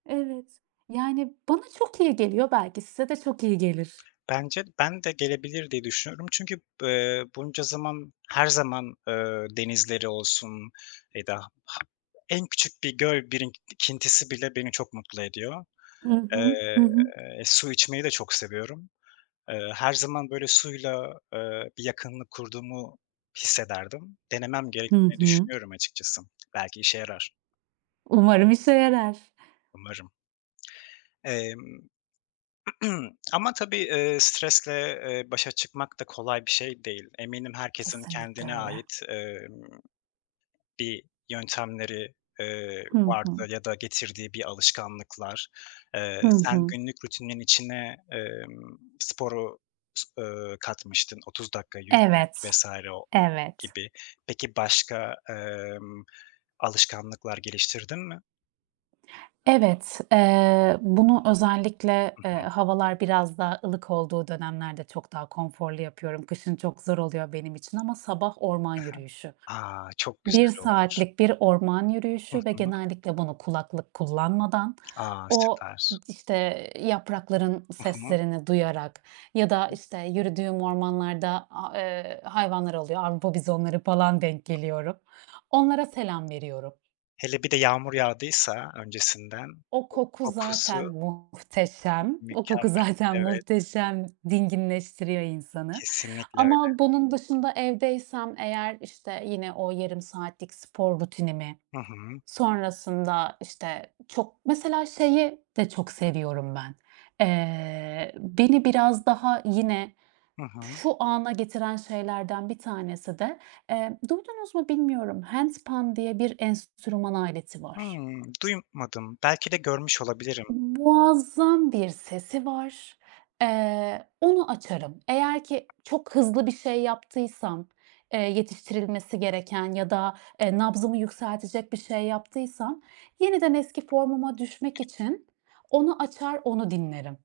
Evet, yani bana çok iyi geliyor. Belki size de çok iyi gelir. Bence ben de gelebilir diye düşünüyorum. Çünkü b eee, bunca zaman her zaman, eee, denizleri olsun ya da ha en küçük bir göl birikintisi bile beni çok mutlu ediyor. Hı hı. Hı Eee, hı. su içmeyi de çok seviyorum. Eee, her zaman böyle suyla, eee, bir yakınlık kurduğumu hissederdim. Denemem Hı gerektiğini hı. düşünüyorum açıkçası. Belki işe yarar. Umarım işe yarar. Umarım. Emm, ama tabii eee, stresle, eee, başa çıkmak da kolay bir şey değil. Eminim herkesin Kesinlikle kendine öyle. ait, emm, bir yöntemleri, eee, Hı hı. vardı ya da getirdiği bir alışkanlıklar. Hı Eee, sen hı. günlük rutinin içine, emm, sporu, s eee, katmıştın. 30 dakika yürümek Evet, vs. o evet. gibi. Peki başka, emm, alışkanlıklar geliştirdin mi? Evet. Eee, bunu özellikle, Hı eee, hı. havalar biraz daha ılık olduğu dönemlerde çok daha konforlu yapıyorum. Kışın çok zor oluyor benim için. Ama sabah orman yürüyüşü. I hı. A, çok 1 güzel olmuş. saatlik bir orman Hı yürüyüşü ve hı. genellikle bunu kulaklık kullanmadan, A, o, süper. işte, yaprakların Hı hı. seslerini duyarak ya da, Hı. işte, yürüdüğüm ormanlarda, a eee, hayvanlar oluyor. Avrupa bizonları falan, denk geliyorum, onlara selam veriyorum. Hele bir de yağmur yağdıysa öncesinden, O koku o zaten kokusu M muhteşem. O koku mükemmel. zaten Evet. muhteşem. Dinginleştiriyor insanı. Kesinlikle öyle. Ama bunun dışında evdeysem eğer, işte, yine o yarım saatlik spor rutinimi Hı hı. sonrasında işte çok Mesela şeyi de çok seviyorum ben. Eee, beni biraz daha yine Hı hı. şu ana getiren şeylerden bir tanesi de, eee, duydunuz mu bilmiyorum. handpan diye bir enstrüman aleti var. Hımm. Duymadım. Belki de görmüş olabilirim. Muazzam bir sesi var. Eee, onu açarım. Eğer ki çok hızlı bir şey yaptıysam, eee, yetiştirilmesi gereken ya da eee, nabzımı yükseltecek bir şey yaptıysam yeniden eski formuma düşmek için onu açar, onu dinlerim.